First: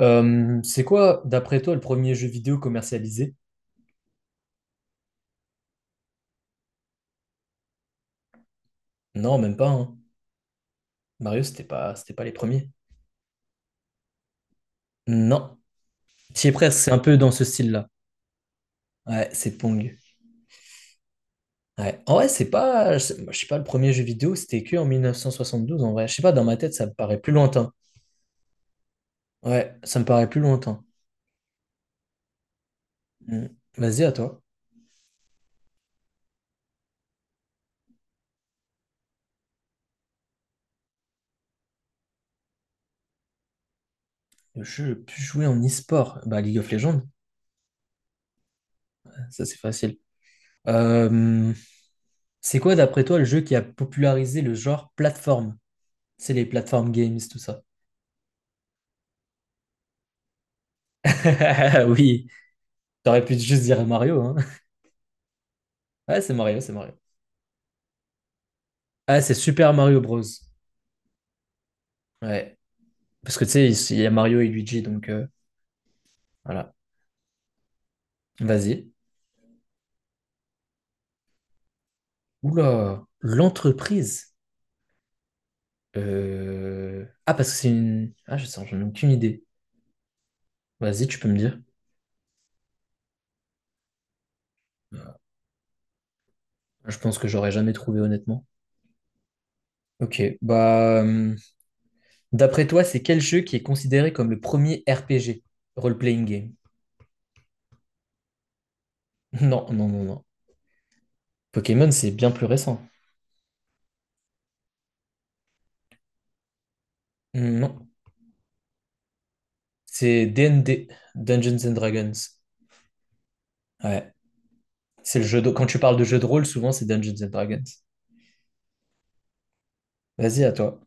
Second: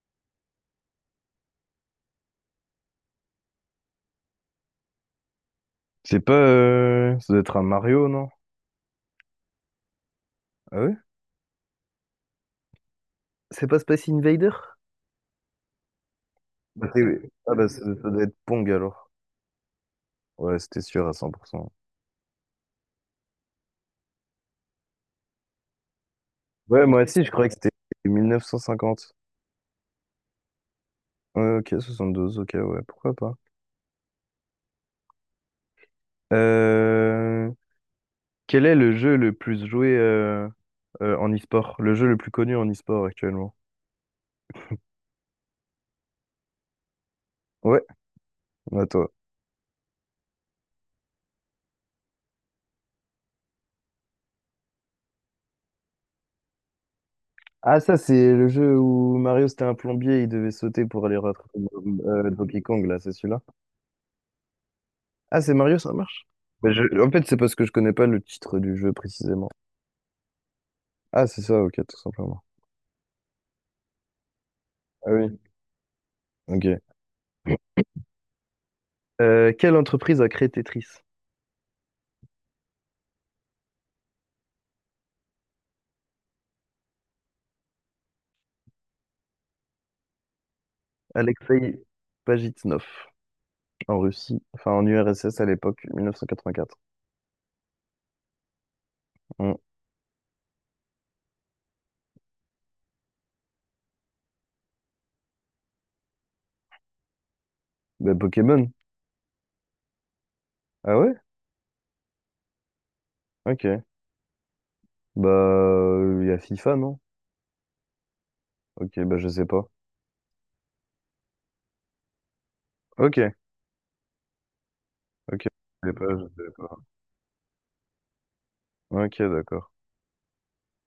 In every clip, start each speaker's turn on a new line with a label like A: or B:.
A: C'est quoi, d'après toi, le premier jeu vidéo commercialisé?
B: C'est pas. Ça doit être un Mario, non?
A: Non, même pas, hein.
B: Ah ouais?
A: Mario, c'était pas les premiers.
B: C'est pas Space Invader?
A: Non. T'y es presque, c'est un peu dans ce
B: Ah bah ça,
A: style-là.
B: ça doit être Pong alors.
A: Ouais, c'est Pong.
B: Ouais, c'était sûr à 100%.
A: Ouais. En vrai, c'est pas, je sais moi, je sais pas, le premier jeu vidéo, c'était que en 1972, en vrai. Je sais pas, dans ma tête,
B: Ouais,
A: ça me
B: moi
A: paraît
B: aussi, je
A: plus
B: croyais que c'était
A: lointain.
B: 1950.
A: Ouais, ça me paraît plus lointain.
B: Ouais, ok, 72, ok, ouais, pourquoi pas.
A: Mm. Vas-y, à toi.
B: Euh, Quel est le jeu le plus joué en e-sport? Le jeu le plus connu en e-sport actuellement?
A: Le jeu le plus joué en e-sport, bah League of Legends,
B: Ouais, à toi.
A: ça c'est facile. Euh, c'est quoi, d'après toi, le jeu qui a popularisé le genre plateforme? C'est les plateformes games, tout ça.
B: Ah, ça, c'est le jeu où Mario, c'était un plombier, il devait sauter pour aller rattraper
A: Oui,
B: Donkey Kong, là, c'est
A: t'aurais pu
B: celui-là?
A: juste dire Mario, hein.
B: Ah, c'est Mario, ça
A: Ouais,
B: marche?
A: c'est Mario, c'est
B: Mais
A: Mario.
B: en fait, c'est parce que je connais pas le titre du jeu
A: Ah, c'est
B: précisément.
A: Super Mario Bros.
B: Ah, c'est ça, ok, tout simplement.
A: Ouais. Parce que tu sais, il y a Mario et Luigi, donc
B: Ah oui.
A: voilà.
B: Ok.
A: Vas-y.
B: Quelle entreprise a créé Tetris?
A: Oula, l'entreprise. Ah, parce que c'est une. Ah, je sens, j'en ai aucune idée. Vas-y, tu peux me dire.
B: Alexei Pajitnov, en Russie, enfin en URSS à l'époque, 1984.
A: Je pense que j'aurais jamais trouvé, honnêtement.
B: Hmm.
A: Ok, D'après toi, c'est quel jeu qui est considéré comme le premier RPG? Role-playing game.
B: Bah, Pokémon?
A: Non, non, non, non.
B: Ah ouais?
A: Pokémon, c'est bien plus récent.
B: Ok. Bah, il y a FIFA, non?
A: Non.
B: Ok, bah je sais pas.
A: C'est D&D, Dungeons and Dragons.
B: Ok,
A: Ouais. C'est le jeu
B: ok.
A: de... Quand tu
B: Je sais
A: parles de
B: pas,
A: jeu de
B: je
A: rôle,
B: sais
A: souvent
B: pas.
A: c'est Dungeons and Dragons.
B: Ok, d'accord.
A: Vas-y, à toi.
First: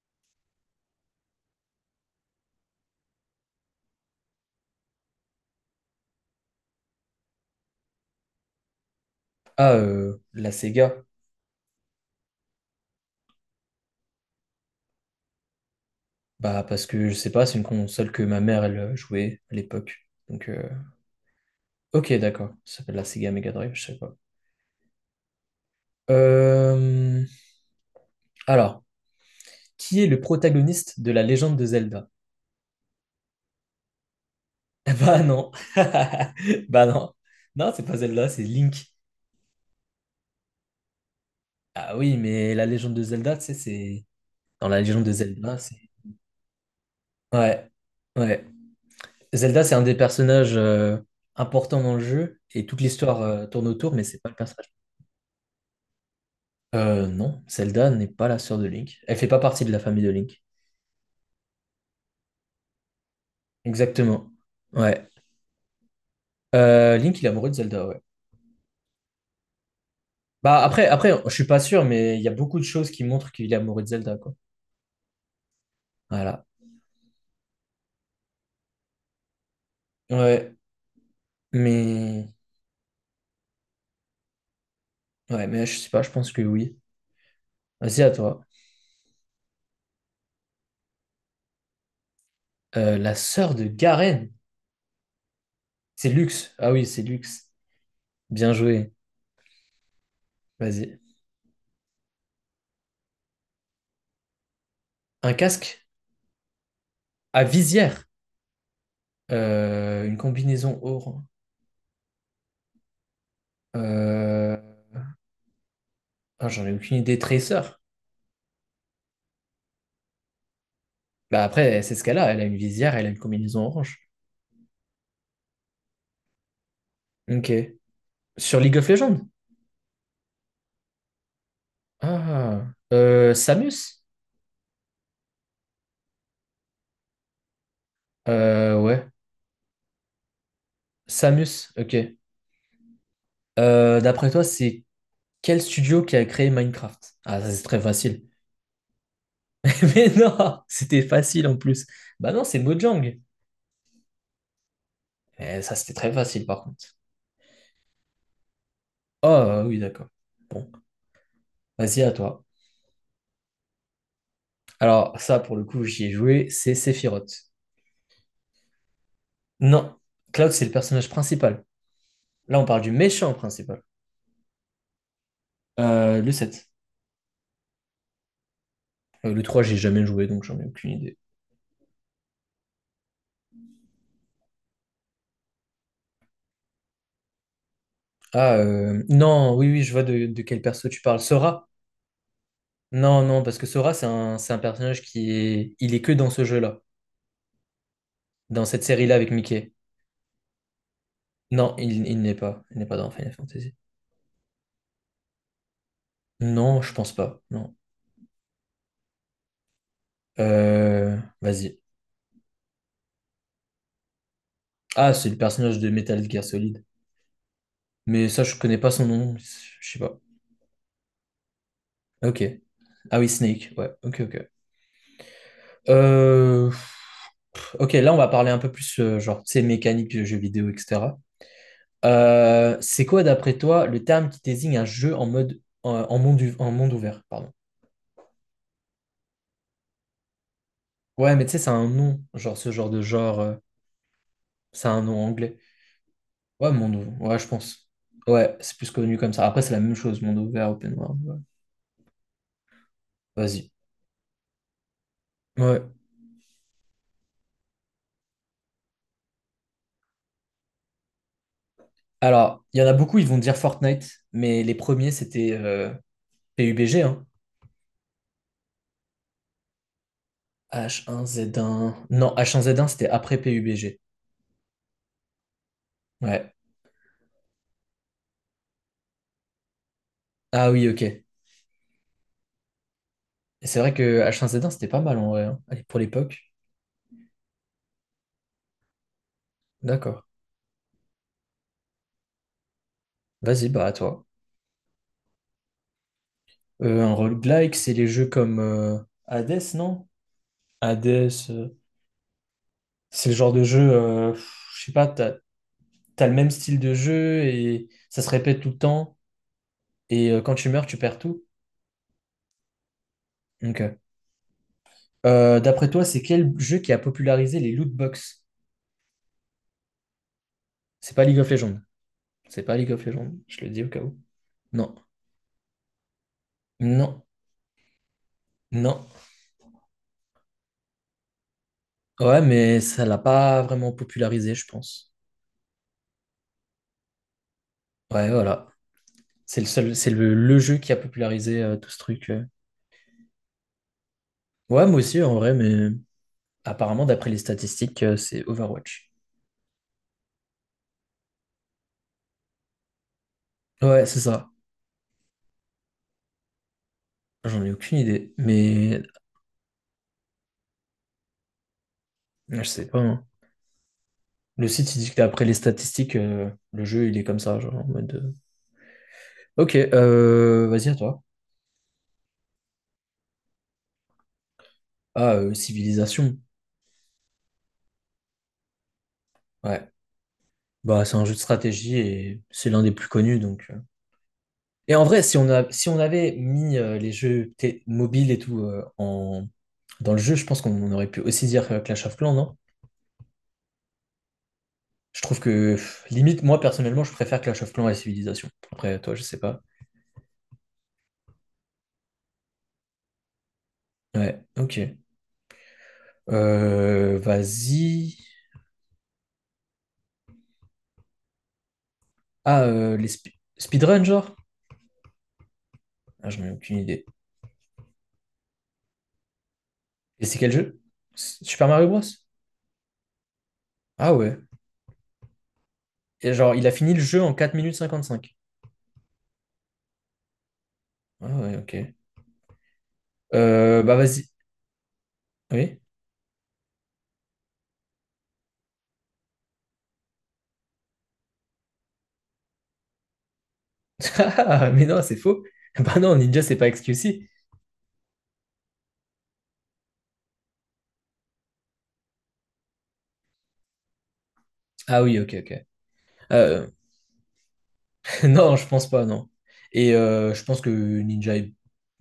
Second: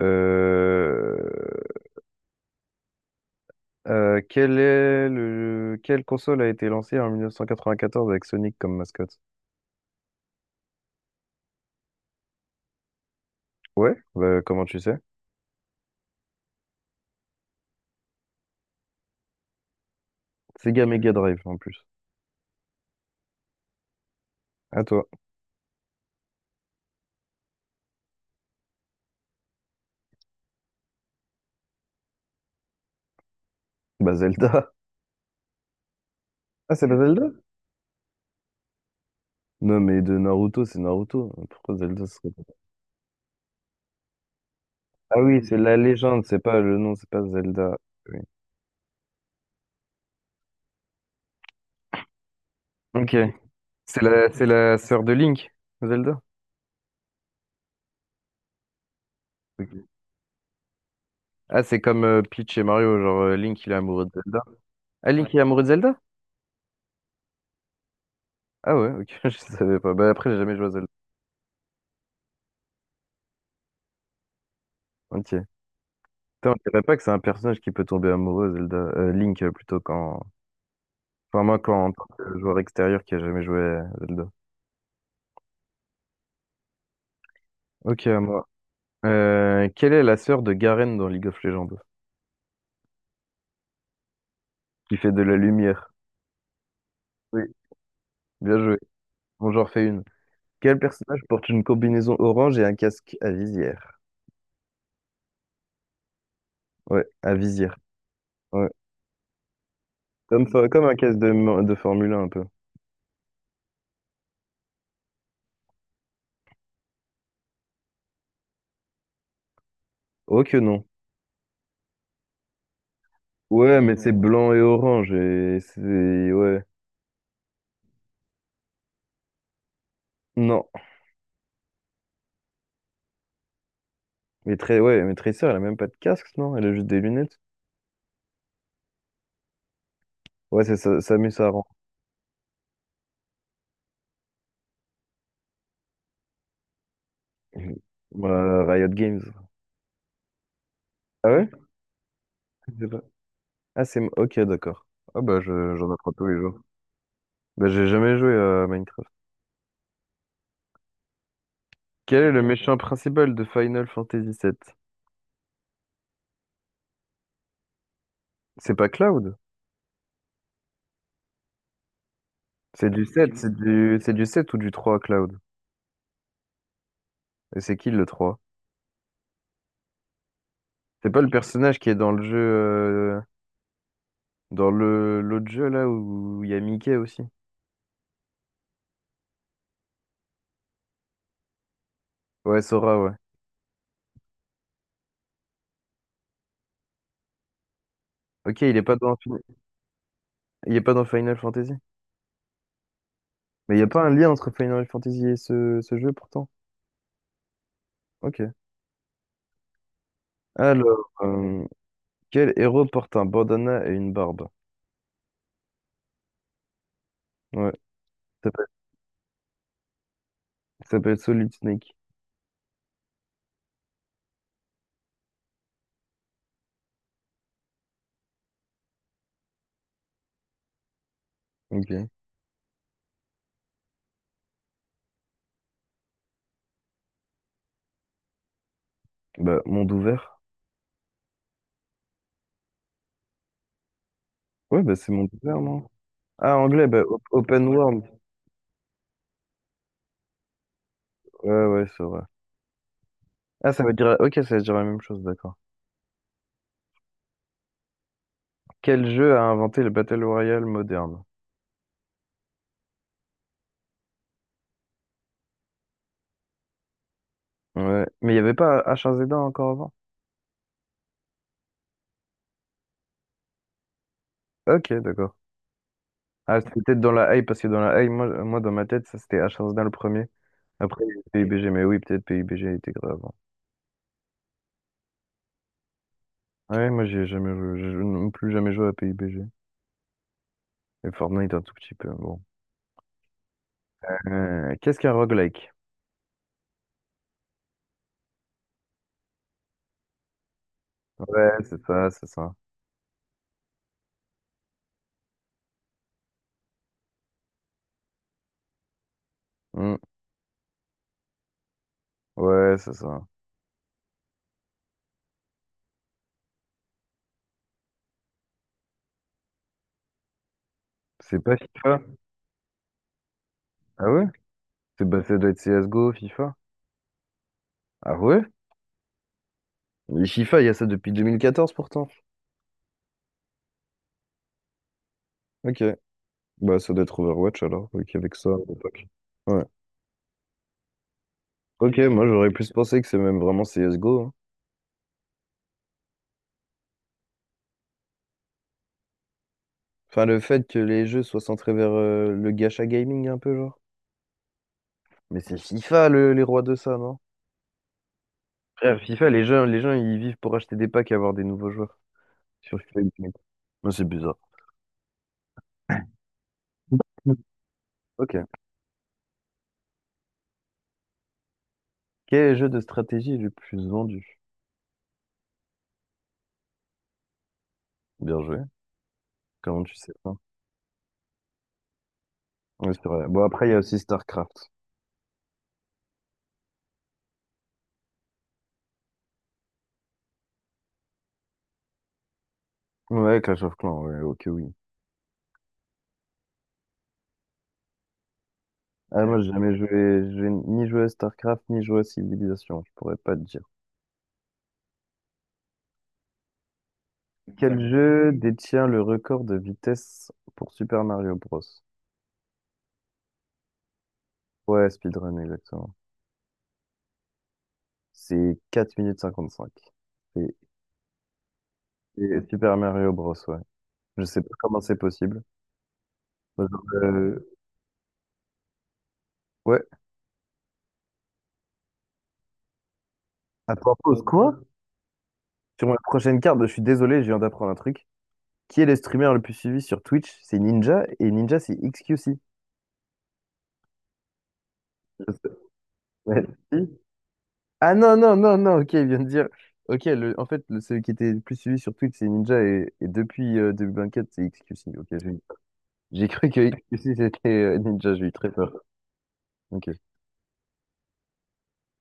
B: Euh... Quelle console a été lancée en 1994 avec Sonic comme mascotte?
A: Ah, la Sega.
B: Ouais, bah, comment tu sais?
A: Bah, parce que je sais pas, c'est une console que ma mère, elle jouait à l'époque. Donc,
B: Sega Mega Drive en plus.
A: ok, d'accord. Ça s'appelle la Sega Mega Drive, je sais pas.
B: À toi.
A: Euh, Alors, qui est le protagoniste de la légende de Zelda?
B: Bah Zelda.
A: Bah non.
B: Ah,
A: Bah
B: c'est pas
A: non.
B: Zelda?
A: Non, c'est pas Zelda, c'est Link.
B: Non, mais de Naruto, c'est Naruto. Pourquoi
A: Ah
B: Zelda ce
A: oui,
B: serait... pas-
A: mais la légende de Zelda, tu sais, c'est. Dans la légende de
B: Ah oui, c'est
A: Zelda,
B: la
A: c'est.
B: légende, c'est pas le nom, c'est pas
A: Ouais,
B: Zelda. Oui.
A: ouais. Zelda, c'est un des personnages importants dans le jeu et toute
B: Ok.
A: l'histoire tourne autour,
B: C'est
A: mais c'est pas
B: la,
A: le
B: c'est
A: personnage.
B: la sœur de Link, Zelda?
A: Non, Zelda n'est pas la sœur de Link. Elle fait pas partie de
B: Ok.
A: la famille de Link.
B: Ah, c'est comme Peach et Mario, genre Link il est amoureux de
A: Exactement.
B: Zelda.
A: Ouais.
B: Ah, Link il est amoureux de Zelda?
A: Link, il est amoureux de Zelda, ouais.
B: Ah ouais, ok, je savais pas. Bah après, j'ai jamais
A: Bah
B: joué à
A: après,
B: Zelda.
A: après, je suis pas sûr, mais il y a beaucoup de choses qui montrent qu'il est amoureux de Zelda, quoi.
B: Ok.
A: Voilà.
B: Putain, on dirait pas que c'est un personnage qui peut tomber amoureux, Zelda. Link, plutôt, quand...
A: Ouais.
B: Enfin, moi, quand, en tant
A: Mais
B: que joueur extérieur qui a jamais joué à Zelda.
A: ouais, mais je sais pas, je pense que oui. Vas-y
B: Ok,
A: à
B: à
A: toi.
B: moi. Quelle est la sœur de Garen dans League of Legends?
A: La sœur de Garen.
B: Qui fait de la lumière.
A: C'est Lux. Ah oui, c'est
B: Oui,
A: Lux. Bien
B: bien joué.
A: joué.
B: Bon, j'en refais une. Quel
A: Vas-y.
B: personnage porte une combinaison orange et un casque à visière?
A: Un casque
B: Ouais, à
A: à
B: visière.
A: visière,
B: Ouais.
A: une
B: Comme, fo-
A: combinaison
B: comme un casque
A: or.
B: de Formule 1, un peu.
A: Euh, ah, j'en ai aucune idée. Tracer.
B: Oh que non.
A: Bah après, c'est ce qu'elle a. Elle a une visière, elle a une combinaison
B: Ouais, mais
A: orange.
B: c'est blanc et orange et c'est... Ouais.
A: Ok. Sur League of Legends.
B: Non.
A: Ah. Samus.
B: Mais très... Ouais, mais Tracer, elle a même pas de casque, non? Elle a juste des lunettes.
A: Euh, ouais.
B: Ouais, c'est ça, Samus Aran.
A: Samus. Ok. D'après toi, c'est quel studio qui a créé Minecraft? Ah, ça c'est très facile.
B: Riot Games.
A: Mais non, c'était
B: Ah
A: facile
B: ouais?
A: en plus. Bah non, c'est
B: Je sais pas.
A: Mojang.
B: Ah, c'est... Ok, d'accord. Ah bah,
A: Eh, ça
B: j'en
A: c'était
B: apprends
A: très
B: tous les
A: facile
B: jours.
A: par contre.
B: Bah, j'ai jamais joué à Minecraft.
A: Ah oui, d'accord. Bon, vas-y à
B: Quel est le
A: toi.
B: méchant principal de Final Fantasy VII?
A: Alors, ça, pour le coup, j'y ai joué, c'est Sephiroth.
B: C'est pas Cloud?
A: Non, Cloud, c'est le personnage principal. Là, on parle
B: C'est
A: du
B: du
A: méchant
B: sept,
A: principal.
B: c'est du sept ou du trois, Cloud?
A: Le 7.
B: Et c'est qui le trois?
A: Le 3, j'ai jamais joué, donc j'en ai aucune
B: C'est
A: idée.
B: pas le personnage qui est dans le jeu... dans le l'autre jeu, là, où il y a Mickey aussi?
A: Non, oui, oui, je vois de quel perso tu parles. Sora?
B: Ouais, Sora, ouais.
A: Non, non, parce que Sora, c'est c'est un personnage qui est... Il est que dans ce jeu-là,
B: Ok,
A: dans
B: il est
A: cette
B: pas
A: série-là
B: dans...
A: avec
B: Fin-
A: Mickey.
B: Il est pas dans Final Fantasy?
A: Non, il n'est pas. Il n'est pas dans Final Fantasy.
B: Mais il y a pas un lien entre Final Fantasy et ce jeu, pourtant?
A: Non, je pense pas, non.
B: Ok. Alors,
A: Vas-y.
B: quel héros porte un bandana et une barbe?
A: Ah, c'est le personnage de Metal Gear Solid.
B: Ouais,
A: Mais ça,
B: ça
A: je
B: s'appelle
A: connais pas son nom, je sais pas.
B: ça s'appelle Solid Snake.
A: Ok. Ah oui, Snake, ouais, ok, ok. Euh, ok, là, on va parler un peu plus, genre, tu sais, mécanique de jeux vidéo, etc.
B: Ok.
A: C'est quoi, d'après toi, le terme qui désigne un jeu en mode, en, en monde, u- en monde ouvert, pardon.
B: Bah, monde ouvert.
A: Ouais, mais tu sais, c'est un nom, genre, ce genre de genre,
B: Ouais,
A: c'est
B: bah
A: un
B: c'est
A: nom
B: monde
A: anglais.
B: ouvert, non? Ah,
A: Ouais,
B: anglais,
A: monde
B: bah
A: ouvert, ouais, je
B: open
A: pense.
B: world.
A: Ouais, c'est plus connu comme ça. Après, c'est la même chose, monde ouvert, open world. Ouais.
B: Ouais, ouais, c'est vrai.
A: Vas-y.
B: Ah, ça veut dire... Ok, ça veut dire la même chose, d'accord.
A: Ouais.
B: Quel jeu a inventé le Battle Royale moderne?
A: Alors, il y en a beaucoup, ils vont dire Fortnite, mais les premiers, c'était PUBG,
B: Ouais, mais il n'y avait pas H1Z1 encore avant?
A: H1Z1 Non, H1Z1 c'était après PUBG.
B: Ok, d'accord.
A: Ouais.
B: Ah, c'était peut-être dans la hype, parce que dans la hype, moi, moi dans ma tête, ça c'était H1Z1 le premier.
A: Ah oui, ok.
B: Après, il
A: Et
B: y a eu PUBG, mais oui, peut-être PUBG était grave avant.
A: c'est vrai que H1Z1 c'était pas mal en vrai, hein. Allez, pour l'époque.
B: Ouais, moi j'ai jamais joué, je n'ai plus jamais joué à PUBG.
A: D'accord.
B: Et Fortnite un tout petit peu, bon.
A: Vas-y, bah à toi.
B: Qu'est-ce qu'un roguelike?
A: Un roguelike, c'est les jeux comme Hades, non? Hades,
B: Ouais,
A: euh,
B: c'est ça, c'est ça.
A: c'est le genre de jeu, je sais pas, t'as le même style de jeu et ça se répète tout le temps.
B: Hmm.
A: Et quand tu meurs, tu perds tout.
B: Ouais, c'est ça.
A: Ok. D'après toi, c'est quel jeu qui a popularisé les loot box? C'est pas League
B: C'est
A: of
B: pas
A: Legends.
B: FIFA?
A: C'est pas League of Legends, je le dis au cas
B: Ah
A: où.
B: ouais?
A: Non.
B: C'est bah, ça doit être CSGO, FIFA.
A: Non,
B: Ah ouais?
A: non.
B: Mais FIFA, il y a ça depuis 2014 pourtant.
A: Ouais, mais ça l'a pas vraiment popularisé, je pense.
B: Ok. Bah ça doit être Overwatch alors, ok,
A: Ouais,
B: avec ça à
A: voilà.
B: l'époque.
A: C'est
B: Ouais.
A: le seul, c'est le, le jeu qui a popularisé tout ce
B: Ok, moi
A: truc. Euh,
B: j'aurais plus pensé que c'est même vraiment CSGO, hein.
A: ouais, moi aussi, en vrai, mais apparemment, d'après les statistiques, c'est Overwatch.
B: Enfin, le fait que les jeux soient centrés vers le gacha gaming un peu, genre.
A: Ouais, c'est ça.
B: Mais c'est FIFA les rois de ça, non?
A: J'en ai aucune idée,
B: Frère,
A: mais
B: FIFA, les gens, ils vivent pour acheter des packs et avoir des nouveaux joueurs.
A: je
B: Sur
A: sais pas,
B: FIFA.
A: hein.
B: Ouais, c'est bizarre.
A: Le site, il dit que d'après les statistiques, le jeu, il est
B: Mm.
A: comme ça, genre en mode. Euh,
B: Ok.
A: ok, vas-y à toi.
B: Quel est le jeu de stratégie est le plus vendu?
A: Ah, Civilisation.
B: Bien joué. Comment
A: Ouais.
B: tu sais ça?
A: Bah, c'est un jeu de stratégie et c'est l'un des
B: Ouais,
A: plus
B: c'est vrai.
A: connus,
B: Bon,
A: donc.
B: après, il y
A: Euh,
B: a aussi StarCraft.
A: et en vrai, si on avait mis les jeux mobiles et tout dans le jeu, je pense qu'on aurait pu aussi dire Clash of Clans, non?
B: Ouais, Clash of Clans, ouais, ok, oui.
A: Je trouve que, pff, limite, moi, personnellement, je préfère Clash of Clans à Civilization. Après, toi, je
B: Ah,
A: sais
B: moi, j'ai
A: pas.
B: jamais joué, j'ai ni joué à StarCraft, ni joué à Civilization, je pourrais pas te dire.
A: Ouais, ok.
B: Quel
A: Vas-y.
B: jeu détient le record de vitesse pour Super Mario Bros?
A: Ah, speedrun, genre?
B: Ouais, speedrun, exactement.
A: Ah, j'en ai aucune idée.
B: C'est 4 minutes 55.
A: Et c'est quel
B: C'est
A: jeu? Super Mario Bros?
B: c'est Super Mario Bros, ouais.
A: Ah
B: Je
A: ouais.
B: sais pas comment c'est possible.
A: Et genre, il a fini le jeu en
B: Euh,
A: 4 minutes 55.
B: ouais.
A: Ah ouais, ok. Bah
B: Attends, pause,
A: vas-y.
B: quoi?
A: Oui?
B: Sur ma prochaine carte, je suis désolé, je viens d'apprendre un truc. Qui est le streamer le plus suivi sur Twitch? C'est Ninja, et Ninja, c'est XQC.
A: Ah, mais non, c'est faux. Bah non, Ninja,
B: Ouais.
A: c'est pas
B: Si.
A: XQC.
B: Ah non, non, non, non, ok, il vient de dire. Ok, le, en fait, le, celui qui était le plus suivi sur Twitch, c'est Ninja, et depuis 2024, c'est XQC.
A: Ah
B: Ok,
A: oui, ok,
B: j'ai
A: ok.
B: j'ai cru que
A: Euh,
B: XQC, c'était Ninja, j'ai eu très
A: non, je
B: peur.
A: pense pas, non.
B: Ok.
A: Et je pense que Ninja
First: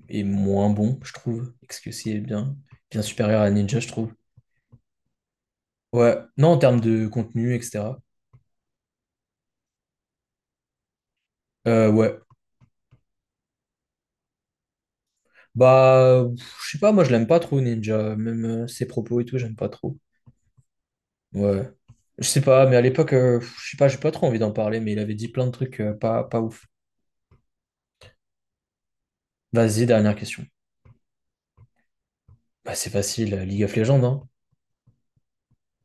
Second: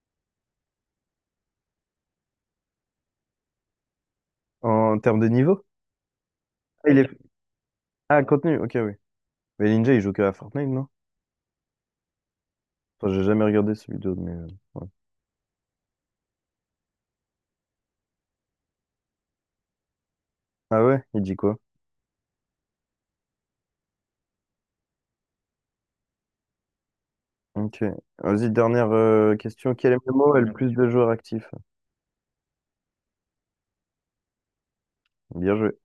A: est moins bon, je trouve. XQC est bien supérieur à Ninja, je trouve.
B: En termes de niveau?
A: Ouais, non, en termes
B: Ah,
A: de contenu, etc.
B: ah, contenu, ok, oui. Mais Ninja, il joue que à Fortnite, non?
A: Ouais.
B: Enfin, j'ai jamais regardé ce vidéo, mais... ouais.
A: Bah, pff, je sais pas, moi, je l'aime pas trop, Ninja. Même ses propos et tout, j'aime pas trop.
B: Ah ouais? Il dit quoi?
A: Ouais. Je sais pas, mais à l'époque, je sais pas, j'ai pas trop envie d'en parler, mais il avait dit plein de trucs euh, pas ouf.
B: Ok. Vas-y, dernière question.
A: Vas-y,
B: Quel
A: dernière
B: MMO a
A: question.
B: le plus de joueurs actifs?
A: Bah, c'est facile, League of Legends, hein.
B: Bien joué.